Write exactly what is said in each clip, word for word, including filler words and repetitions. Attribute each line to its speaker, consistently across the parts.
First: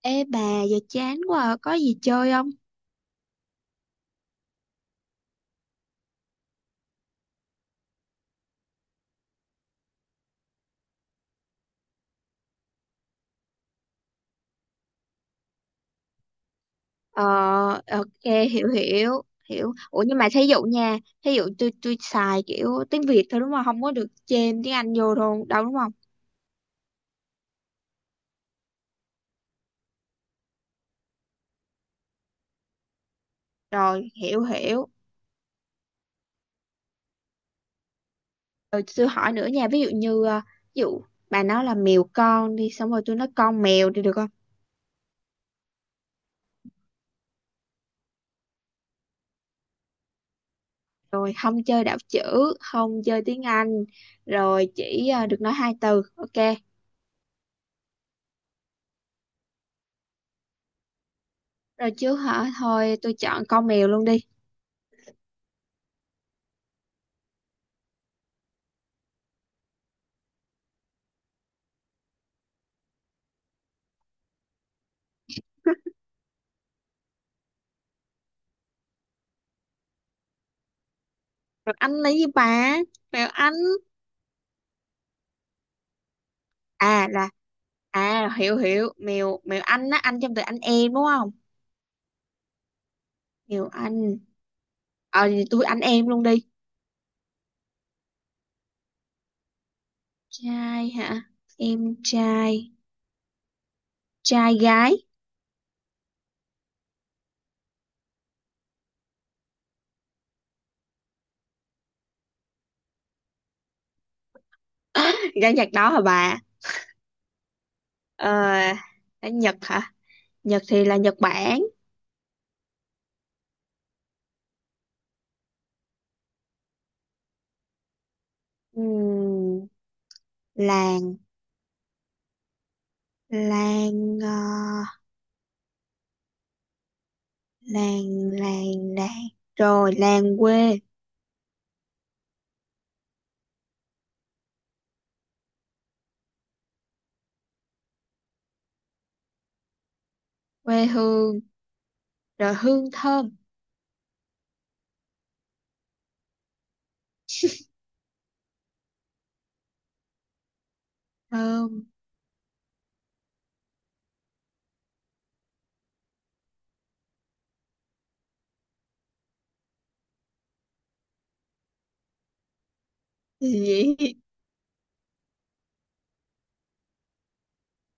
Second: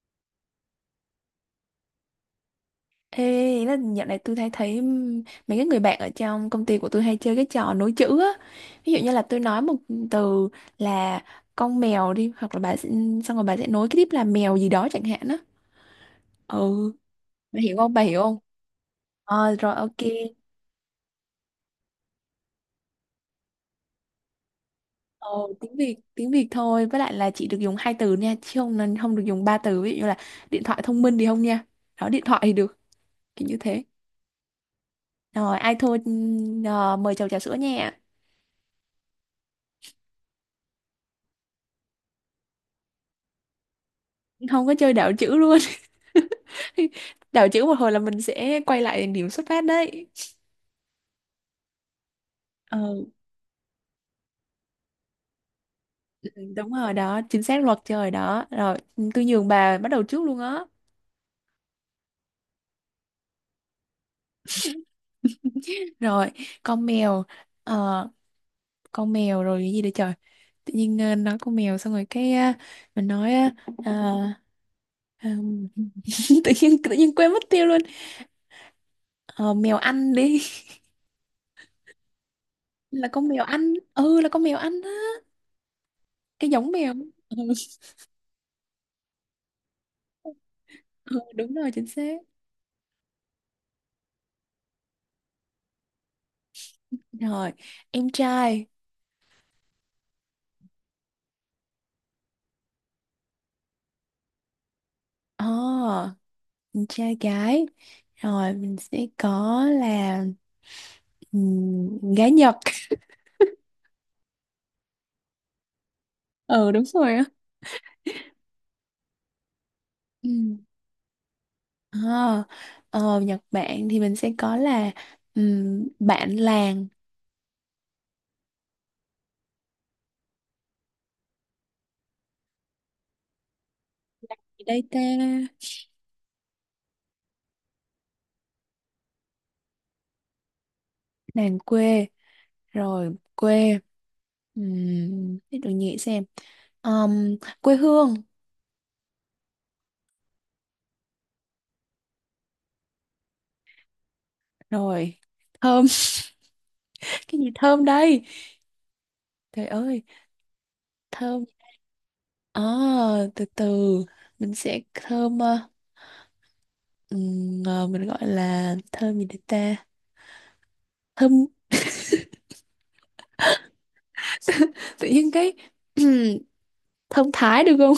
Speaker 1: Ê bà giờ chán quá à, có gì chơi không?
Speaker 2: Ê, ý là dạo này tôi thấy thấy ừm, mấy cái người bạn ở trong công ty của tôi hay chơi cái trò nối chữ á. Ví dụ như là tôi nói một từ là con mèo đi, hoặc là bà sẽ, xong rồi bà sẽ nối cái tiếp là mèo gì đó chẳng hạn á. Ừ,
Speaker 1: Ờ
Speaker 2: bà hiểu không?
Speaker 1: ờ,
Speaker 2: Bà hiểu
Speaker 1: ok
Speaker 2: không?
Speaker 1: hiểu hiểu
Speaker 2: Ờ
Speaker 1: hiểu.
Speaker 2: rồi ok.
Speaker 1: Ủa nhưng mà thí dụ nha, thí dụ tôi tôi xài kiểu tiếng Việt thôi đúng không? Không có được chêm tiếng Anh vô
Speaker 2: Ờ,
Speaker 1: đâu đâu đúng
Speaker 2: tiếng
Speaker 1: không?
Speaker 2: Việt tiếng Việt thôi, với lại là chỉ được dùng hai từ nha, chứ không nên không được dùng ba từ, ví dụ như là điện thoại thông minh thì không nha. Đó, điện thoại thì được, kiểu như thế.
Speaker 1: Rồi hiểu hiểu.
Speaker 2: Rồi ai thua ừm, ờ, mời chầu trà sữa nha.
Speaker 1: Rồi tôi hỏi nữa nha, ví dụ như ờ, ví dụ bà nói là mèo con đi xong rồi tôi nói con mèo thì được không?
Speaker 2: Không có chơi đảo chữ luôn. Đảo chữ một hồi là mình sẽ quay lại điểm xuất phát đấy.
Speaker 1: Rồi không chơi đảo chữ,
Speaker 2: Ờ,
Speaker 1: không chơi tiếng Anh, rồi chỉ ờ, được nói hai từ.
Speaker 2: ừ,
Speaker 1: Ok.
Speaker 2: đúng rồi đó, chính xác, luật trời đó. Rồi tôi nhường bà bắt đầu trước luôn á.
Speaker 1: Rồi chứ hả? Thôi tôi chọn con mèo luôn đi.
Speaker 2: Rồi, con mèo, ờ, con mèo, rồi cái gì đây trời, tự nhiên ờ, nói con mèo xong rồi cái ờ, mình nói ờ, ờ, ừm, tự nhiên tự nhiên quên mất tiêu luôn. Ờ, mèo Anh đi.
Speaker 1: Rồi anh lấy gì bà?
Speaker 2: Là con
Speaker 1: Mèo
Speaker 2: mèo
Speaker 1: anh.
Speaker 2: Anh, ừ, là con mèo Anh á, cái giống mèo.
Speaker 1: À là
Speaker 2: Ừ,
Speaker 1: à, hiểu hiểu mèo mèo anh á, anh trong từ anh em đúng
Speaker 2: ừ,
Speaker 1: không?
Speaker 2: đúng rồi, chính xác.
Speaker 1: Mèo anh. Ờ thì tôi anh em luôn đi.
Speaker 2: Rồi em trai.
Speaker 1: Trai hả? Em trai. Trai gái.
Speaker 2: ờ mình trai gái, rồi mình sẽ có là ừm, gái Nhật.
Speaker 1: Gái Nhật đó hả bà?
Speaker 2: Ừ, đúng rồi á.
Speaker 1: Ờ, ở Nhật hả?
Speaker 2: Ừ.
Speaker 1: Nhật thì là Nhật Bản.
Speaker 2: Ờ, ờ, Nhật Bản thì mình sẽ có là ừm, bạn làng.
Speaker 1: Ừm, làng. Làng ờ,
Speaker 2: Gì đây ta?
Speaker 1: làng, làng làng, rồi làng quê.
Speaker 2: Làng quê, rồi quê, um, để tôi nghĩ xem. Ờm, Quê hương,
Speaker 1: Quê hương, rồi hương thơm.
Speaker 2: rồi thơm. Cái gì thơm đây, trời ơi, thơm.
Speaker 1: Thơm
Speaker 2: Ờ, từ từ, mình sẽ thơm ờ, ừm, ờ, mình gọi là thơm gì đây ta, thơm.
Speaker 1: gì vậy?
Speaker 2: Tự nhiên cái thơm Thái được không?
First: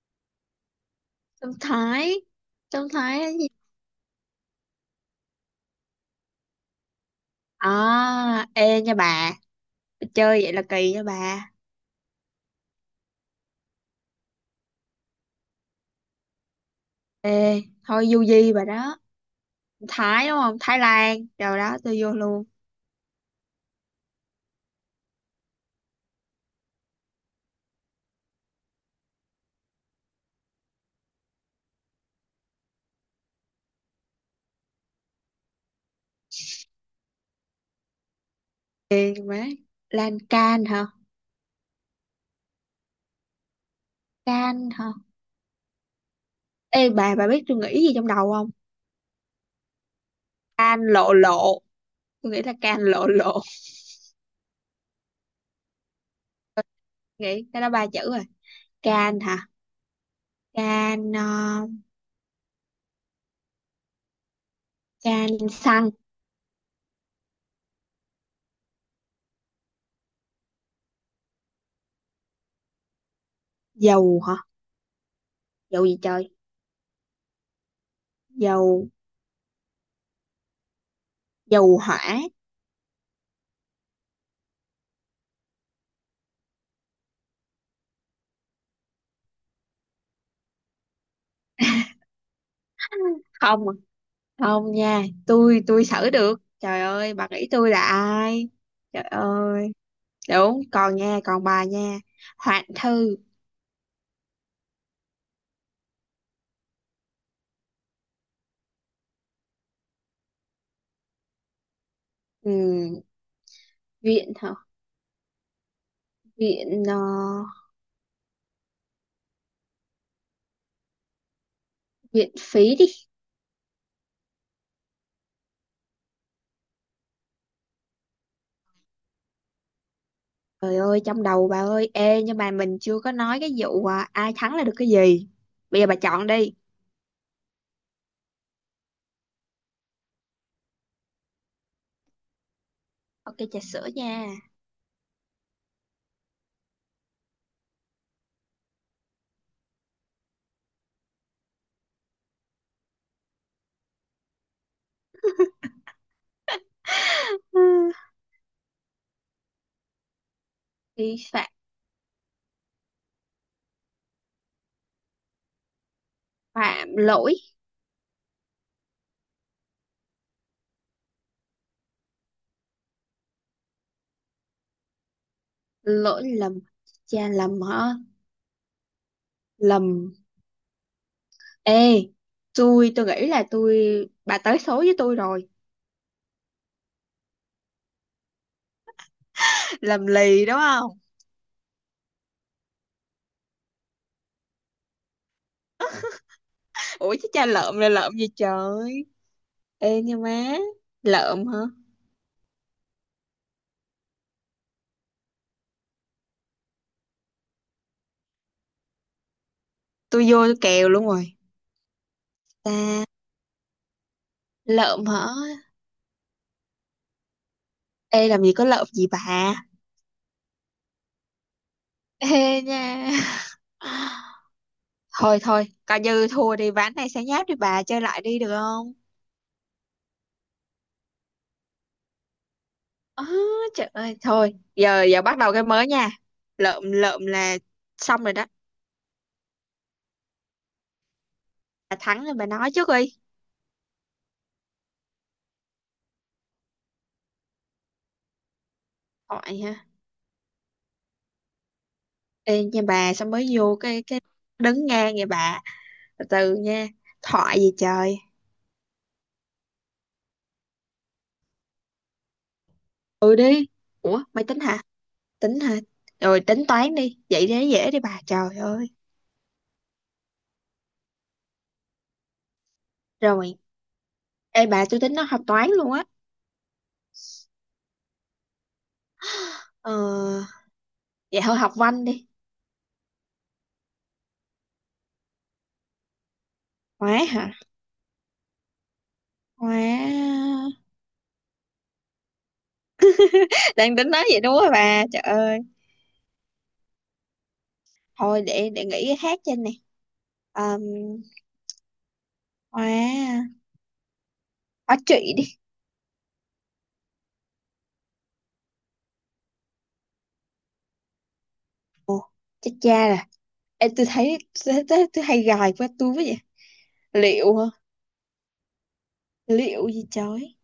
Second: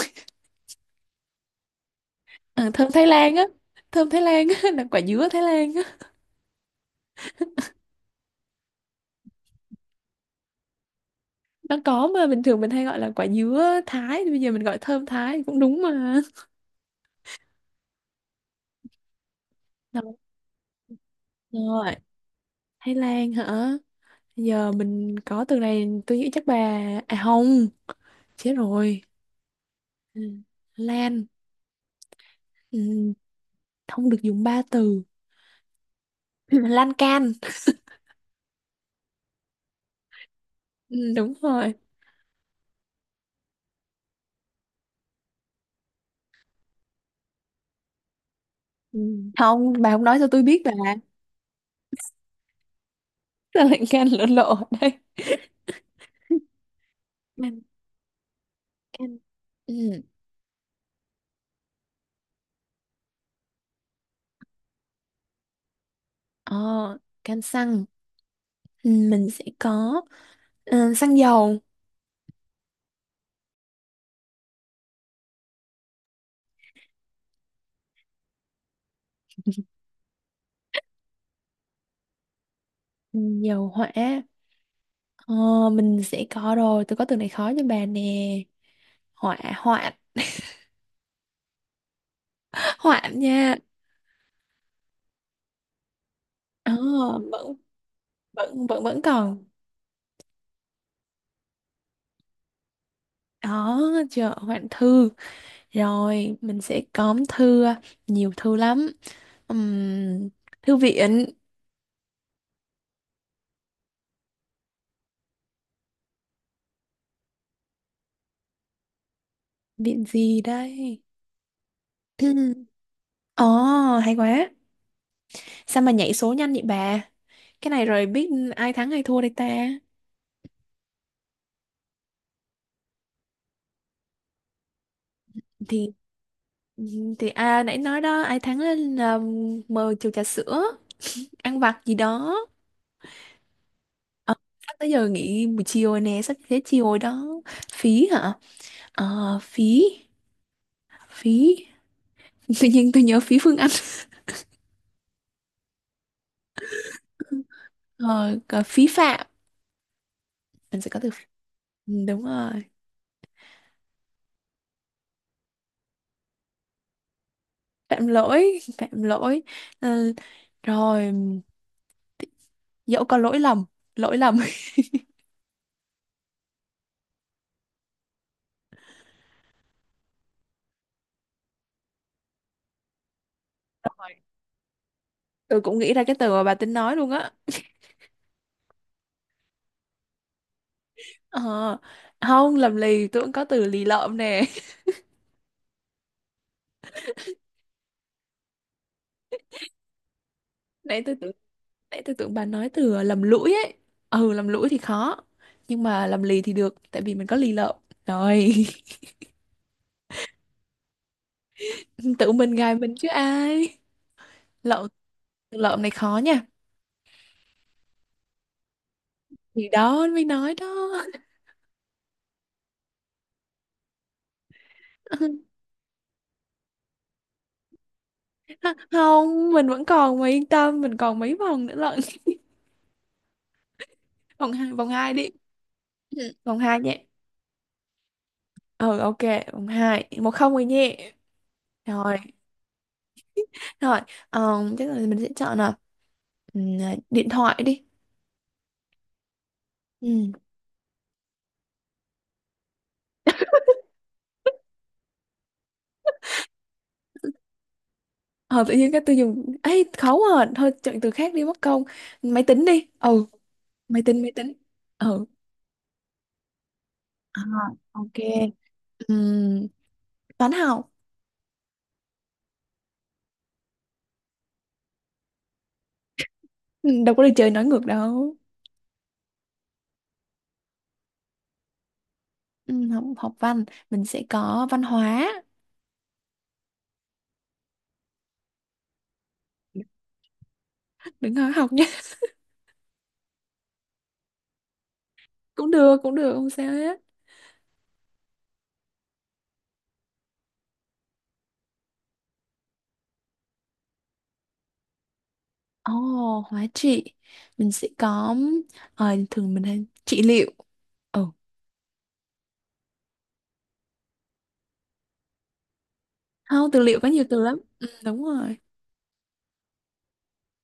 Speaker 1: Thơm Thái.
Speaker 2: Ờ,
Speaker 1: Thơm
Speaker 2: Thơm Thái Lan
Speaker 1: Thái.
Speaker 2: á, thơm Thái Lan á, là quả dứa Thái Lan á.
Speaker 1: À, ê nha bà, chơi vậy là kỳ nha bà.
Speaker 2: Nó có mà, bình thường mình hay gọi là quả dứa Thái, thì bây giờ mình gọi thơm Thái cũng đúng mà.
Speaker 1: Ê, thôi du di bà đó. Thái đúng không? Thái Lan. Rồi
Speaker 2: Đúng
Speaker 1: đó,
Speaker 2: rồi,
Speaker 1: tôi vô luôn.
Speaker 2: Thái Lan hả, giờ mình có từ này tôi nghĩ chắc bà, à không, chết rồi. Ừ, Lan, ừ, không được dùng ba từ. Lan can.
Speaker 1: Ê, má. Lan can hả?
Speaker 2: Ừ, đúng rồi.
Speaker 1: Can hả? Ê bà, bà biết tôi nghĩ gì trong đầu không?
Speaker 2: Ừ. Không, bà không nói cho tôi biết bà.
Speaker 1: Can lộ lộ. Tôi nghĩ là can lộ lộ.
Speaker 2: Sao lại can lộ lộ ở
Speaker 1: Nghĩ
Speaker 2: đây?
Speaker 1: cái đó ba chữ rồi.
Speaker 2: Kem.
Speaker 1: Can hả?
Speaker 2: Ừ.
Speaker 1: Can, ờ, can xăng.
Speaker 2: ờ, Kem xăng. Ừ, mình sẽ có ờ, xăng dầu.
Speaker 1: Dầu hả? Dầu gì trời? Dầu, dầu hỏa.
Speaker 2: Ừ, dầu hỏa. ờ, mình sẽ có, rồi tôi có từ này khó cho bà nè, hỏa hoạn. Hoạn nha.
Speaker 1: Không à. Không nha, tôi tôi xử được,
Speaker 2: ờ,
Speaker 1: trời ơi bà
Speaker 2: vẫn
Speaker 1: nghĩ tôi là ai.
Speaker 2: vẫn vẫn vẫn
Speaker 1: Trời
Speaker 2: còn.
Speaker 1: ơi, đúng còn nha, còn bà nha. Hoạn thư.
Speaker 2: Đó, chợ hoạn thư. Rồi mình sẽ có thư, à, nhiều thư lắm. Ừm, Thư viện.
Speaker 1: Ừ, viện hả? Viện ờ,
Speaker 2: Viện gì đây?
Speaker 1: viện phí đi.
Speaker 2: Ồ, hay quá. Sao mà nhảy số nhanh vậy bà? Cái này rồi biết ai thắng ai thua đây ta?
Speaker 1: Trời ơi trong đầu bà ơi, ê nhưng mà mình chưa có nói cái vụ à, ai thắng là được cái gì. Bây giờ
Speaker 2: thì
Speaker 1: bà chọn đi.
Speaker 2: thì à, nãy nói đó, ai thắng là mời chầu trà sữa, ăn vặt gì đó.
Speaker 1: Ok trà sữa nha.
Speaker 2: Ờ, sắp tới giờ nghỉ buổi chiều rồi nè, sắp tới chiều rồi đó. Phí hả? ờ phí phí Tự nhiên tôi nhớ phí Phương Anh. Rồi còn phí phạm, mình sẽ có từ
Speaker 1: Vi
Speaker 2: phí-
Speaker 1: phạm.
Speaker 2: ừ, đúng rồi,
Speaker 1: Phạm lỗi.
Speaker 2: phạm lỗi, phạm lỗi. Ừ, rồi dẫu có lỗi lầm, lỗi lầm.
Speaker 1: Lỗi lầm. Cha lầm hả? Lầm. Ê, tôi tôi nghĩ là tôi,
Speaker 2: Rồi,
Speaker 1: bà tới số với tôi rồi.
Speaker 2: tôi cũng nghĩ ra cái từ mà bà tính nói luôn á.
Speaker 1: Làm lì đúng không?
Speaker 2: Ờ, không, lầm lì, tôi cũng có từ lì lợm nè.
Speaker 1: Ủa chứ cha lợm là lợm gì trời? Ê nha má,
Speaker 2: Nãy tôi tưởng,
Speaker 1: lợm hả?
Speaker 2: Nãy tôi tưởng bà nói từ ờ, lầm lũi ấy. Ừ, lầm lũi thì khó. Nhưng mà lầm lì thì được, tại vì mình có lì lợm. Rồi,
Speaker 1: Tôi vô tôi kèo luôn rồi.
Speaker 2: tự mình gài mình
Speaker 1: Ta,
Speaker 2: chứ ai. Lợm,
Speaker 1: lợm hả?
Speaker 2: từ lợm này khó nha.
Speaker 1: Ê làm gì có lợm gì bà?
Speaker 2: Thì đó, mới nói đó.
Speaker 1: Ê nha. Thôi thôi, coi như thua đi ván này, sáng nháp đi bà, chơi lại đi được không?
Speaker 2: Không, mình vẫn còn mà, yên tâm, mình còn mấy vòng nữa lận.
Speaker 1: Ờ, trời ơi,
Speaker 2: Vòng
Speaker 1: thôi,
Speaker 2: hai, vòng
Speaker 1: giờ
Speaker 2: hai
Speaker 1: giờ
Speaker 2: đi.
Speaker 1: bắt đầu cái mới nha.
Speaker 2: Ừ, vòng hai
Speaker 1: Lợm
Speaker 2: nhé.
Speaker 1: lợm là xong rồi đó.
Speaker 2: Ừ, ok, vòng hai. Một không rồi nhé.
Speaker 1: Bà
Speaker 2: Rồi,
Speaker 1: thắng rồi bà nói trước đi.
Speaker 2: rồi, ờ, chắc là mình sẽ chọn là ừ, điện thoại đi.
Speaker 1: Hỏi.
Speaker 2: Ừ.
Speaker 1: Ê nha bà sao mới vô cái cái đứng ngang vậy bà, từ từ nha. Thoại gì trời?
Speaker 2: Ờ, tự nhiên cái tôi dùng ấy khó, à thôi, chọn từ khác đi mất công. Máy tính đi. Ừ.
Speaker 1: Ừ đi.
Speaker 2: máy tính
Speaker 1: Ủa
Speaker 2: máy
Speaker 1: mày
Speaker 2: tính
Speaker 1: tính hả?
Speaker 2: ừ
Speaker 1: Tính hả? Rồi tính toán đi,
Speaker 2: à,
Speaker 1: vậy dễ dễ đi
Speaker 2: ok.
Speaker 1: bà, trời ơi.
Speaker 2: Ừm, Toán học.
Speaker 1: Rồi, ê bà tôi tính nó học toán luôn á.
Speaker 2: Ừ, đâu có đi chơi nói ngược đâu.
Speaker 1: Ờ, vậy thôi học văn đi.
Speaker 2: Ừm, học, học văn, mình sẽ có văn hóa.
Speaker 1: Hóa hả? Hóa.
Speaker 2: Đừng nói học nhé.
Speaker 1: Đang tính nói vậy, đúng rồi bà, trời ơi.
Speaker 2: Cũng được, cũng được, không sao hết.
Speaker 1: Thôi để để nghĩ cái khác trên này. um, hóa, hóa trị đi.
Speaker 2: ồ oh, hóa trị, mình sẽ có ờ, thường mình hay trị liệu. Ừ,
Speaker 1: Ồ, chết cha rồi. Ê tôi thấy, tôi, tôi, tôi hay gài qua tôi với vậy.
Speaker 2: không, từ liệu có nhiều từ
Speaker 1: Liệu
Speaker 2: lắm,
Speaker 1: hả?
Speaker 2: ừ, đúng rồi.
Speaker 1: Liệu gì trời?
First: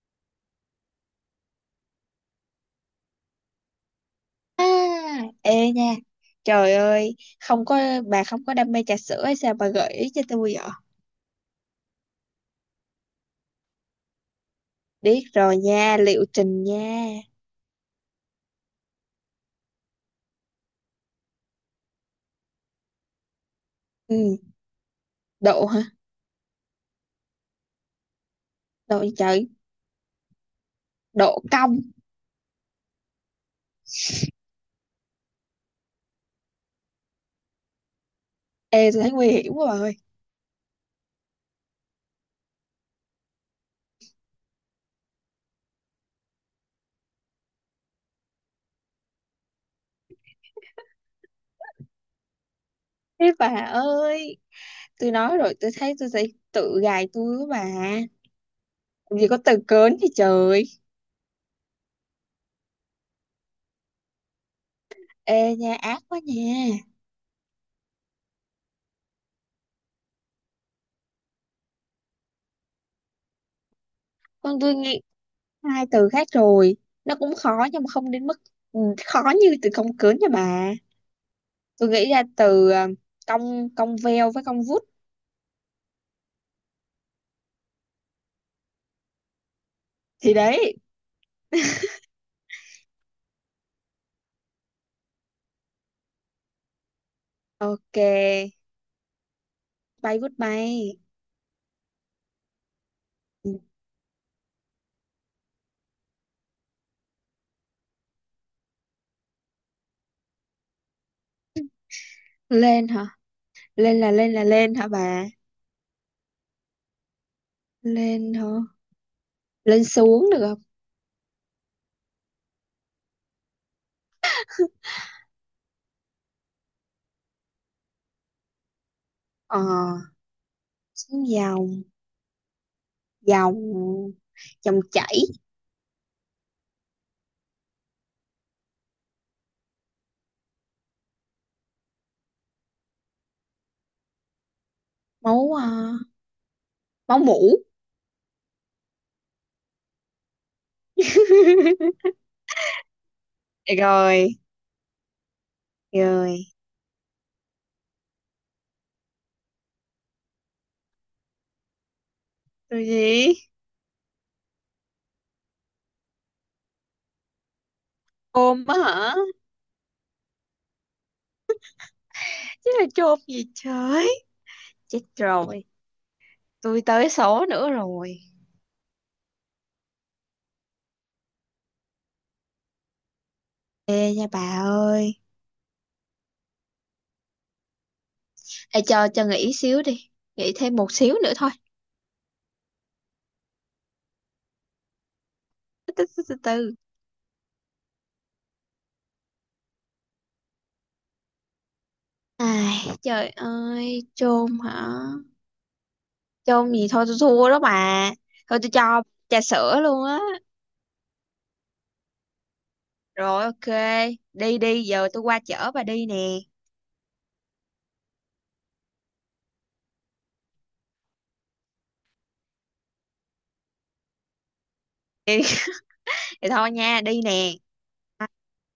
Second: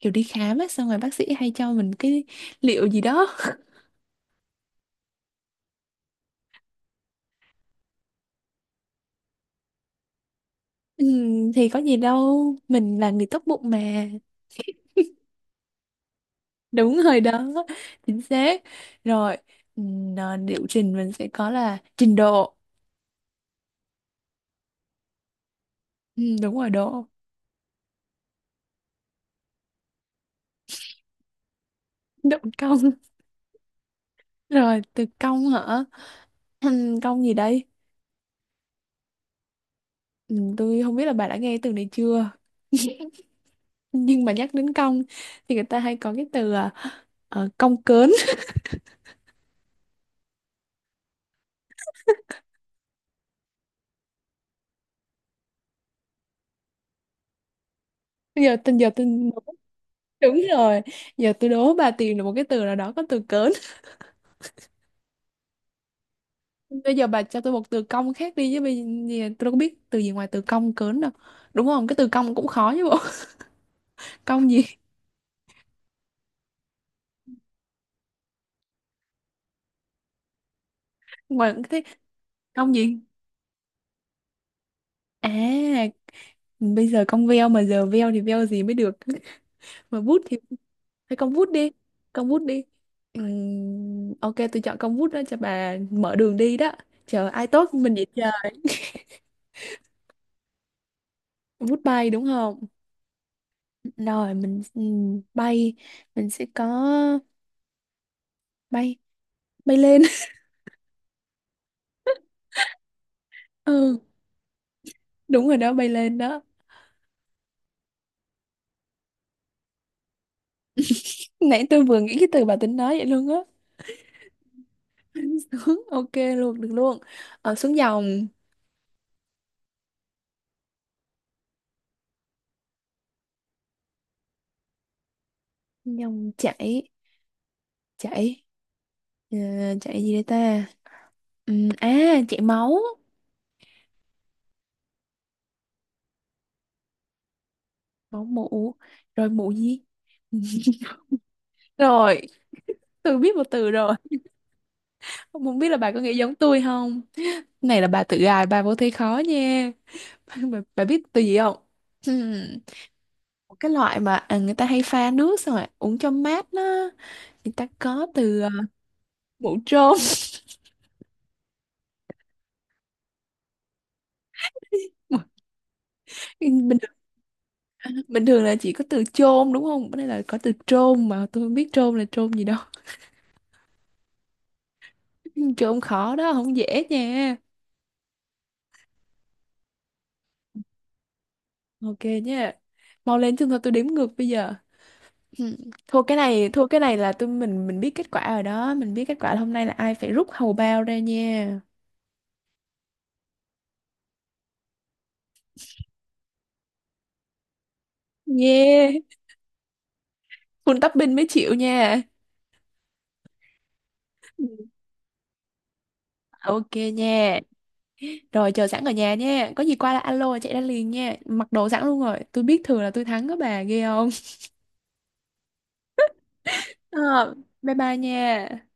Speaker 2: Kiểu đi khám á, xong rồi bác sĩ hay cho mình cái liệu gì đó.
Speaker 1: À, ê nha, trời ơi không có, bà không có đam mê trà sữa hay sao bà gợi ý cho tôi vậy?
Speaker 2: Ừ, thì có gì đâu, mình là người tốt bụng mà.
Speaker 1: Biết rồi nha, liệu trình
Speaker 2: Đúng
Speaker 1: nha.
Speaker 2: rồi đó, chính xác. Rồi, ừ, à, liệu trình, mình sẽ có là trình độ.
Speaker 1: Ừ, độ hả?
Speaker 2: Ừ, đúng rồi, độ.
Speaker 1: Độ gì trời? Độ cong.
Speaker 2: Độ công. Rồi từ công hả? Ừm, công gì đây?
Speaker 1: Ê tôi thấy nguy hiểm quá bà ơi.
Speaker 2: ừ, tôi không biết là bà đã nghe từ này chưa. Nhưng mà nhắc đến công thì người ta hay có cái từ à, ờ, cong cớn.
Speaker 1: Thế bà ơi, tôi nói rồi, tôi thấy tôi sẽ tự gài tôi mà.
Speaker 2: Bây giờ tình giờ tôi
Speaker 1: Làm gì có từ cớn gì
Speaker 2: đúng
Speaker 1: trời.
Speaker 2: rồi, giờ tôi đố bà tìm được một cái từ nào đó có từ cớn.
Speaker 1: Ê nha, ác quá nha.
Speaker 2: Bây giờ bà cho tôi một từ cong khác đi, chứ bây giờ tôi đâu có biết từ gì ngoài từ cong cớn đâu. Đúng không? Cái từ cong cũng khó chứ bộ. Cong
Speaker 1: Con tôi
Speaker 2: gì?
Speaker 1: nghĩ hai từ khác rồi, nó cũng khó nhưng mà không đến mức, ừ, khó như từ cong cớn nha bà.
Speaker 2: Ngoài cái
Speaker 1: Tôi nghĩ ra từ
Speaker 2: cong
Speaker 1: ờ,
Speaker 2: gì?
Speaker 1: cong, cong veo với cong vút.
Speaker 2: À, bây giờ cong veo mà giờ veo thì veo gì mới được. Mà bút
Speaker 1: Thì
Speaker 2: thì
Speaker 1: đấy.
Speaker 2: hay cong bút đi. Cong bút đi. Ừm, ok, tôi chọn cong bút đó cho bà mở đường đi đó. Chờ ai tốt mình vậy chờ.
Speaker 1: Ok. Bay vút bay.
Speaker 2: Bút bay đúng không?
Speaker 1: Ừ.
Speaker 2: Rồi mình ừm, bay, mình sẽ có bay bay lên.
Speaker 1: Lên hả?
Speaker 2: Ừ,
Speaker 1: lên là lên là lên hả bà?
Speaker 2: đúng rồi đó, bay lên đó.
Speaker 1: Lên hả? Lên xuống được không?
Speaker 2: Nãy tôi vừa nghĩ cái từ bà tính nói vậy luôn á. Xuống, ok luôn, được luôn. Ờ, xuống dòng,
Speaker 1: Ờ, xuống dòng. Dòng, dòng chảy.
Speaker 2: dòng chảy, chảy, ờ, chảy gì đây ta? Ừm, à, chảy máu,
Speaker 1: Máu, ờ, máu mủ.
Speaker 2: máu mụ, rồi mụ gì? Rồi, tôi biết một từ
Speaker 1: Được
Speaker 2: rồi.
Speaker 1: rồi.
Speaker 2: Không biết là bà có nghĩ giống
Speaker 1: Rồi
Speaker 2: tôi không? Này là bà tự gài, bà vô thấy khó nha. Bà, bà biết từ gì không? Ừm,
Speaker 1: từ gì?
Speaker 2: Một cái loại mà à, người ta hay pha nước xong rồi uống cho mát đó. Người ta có từ ờ,
Speaker 1: Ôm á hả?
Speaker 2: mụ trôn.
Speaker 1: Chứ là chôn gì trời? Chết rồi,
Speaker 2: bình
Speaker 1: tôi
Speaker 2: thường,
Speaker 1: tới số nữa rồi.
Speaker 2: Bình thường là chỉ có từ chôn đúng không? Bữa nay là có từ trôn mà tôi không biết trôn là trôn gì đâu.
Speaker 1: Ê nha bà ơi,
Speaker 2: Trôn khó đó, không dễ nha.
Speaker 1: ê cho cho nghỉ xíu đi, nghỉ thêm một xíu nữa thôi.
Speaker 2: Ok nha. Mau lên chứ thôi tôi đếm ngược bây giờ. Ừ.
Speaker 1: từ
Speaker 2: Thua
Speaker 1: từ
Speaker 2: cái
Speaker 1: từ từ
Speaker 2: này, thua
Speaker 1: từ.
Speaker 2: cái này là tôi, mình mình biết kết quả rồi đó, mình biết kết quả là hôm nay là ai phải rút hầu bao ra nha.
Speaker 1: Ai trời ơi, chôn hả? Chôn gì, thôi tôi thua đó bà. Thôi tôi
Speaker 2: Yeah,
Speaker 1: cho trà sữa luôn á.
Speaker 2: full topping mới chịu nha.
Speaker 1: Rồi ok,
Speaker 2: Ừ.
Speaker 1: đi đi, giờ tôi qua chở bà đi nè.
Speaker 2: Ok nha. Rồi chờ sẵn ở nhà nha. Có gì qua là alo chạy ra liền nha. Mặc đồ sẵn luôn rồi. Tôi biết thường là tôi thắng đó, bà ghê không?
Speaker 1: Thì thôi nha, đi
Speaker 2: Ờ,
Speaker 1: nè.
Speaker 2: bye bye nha.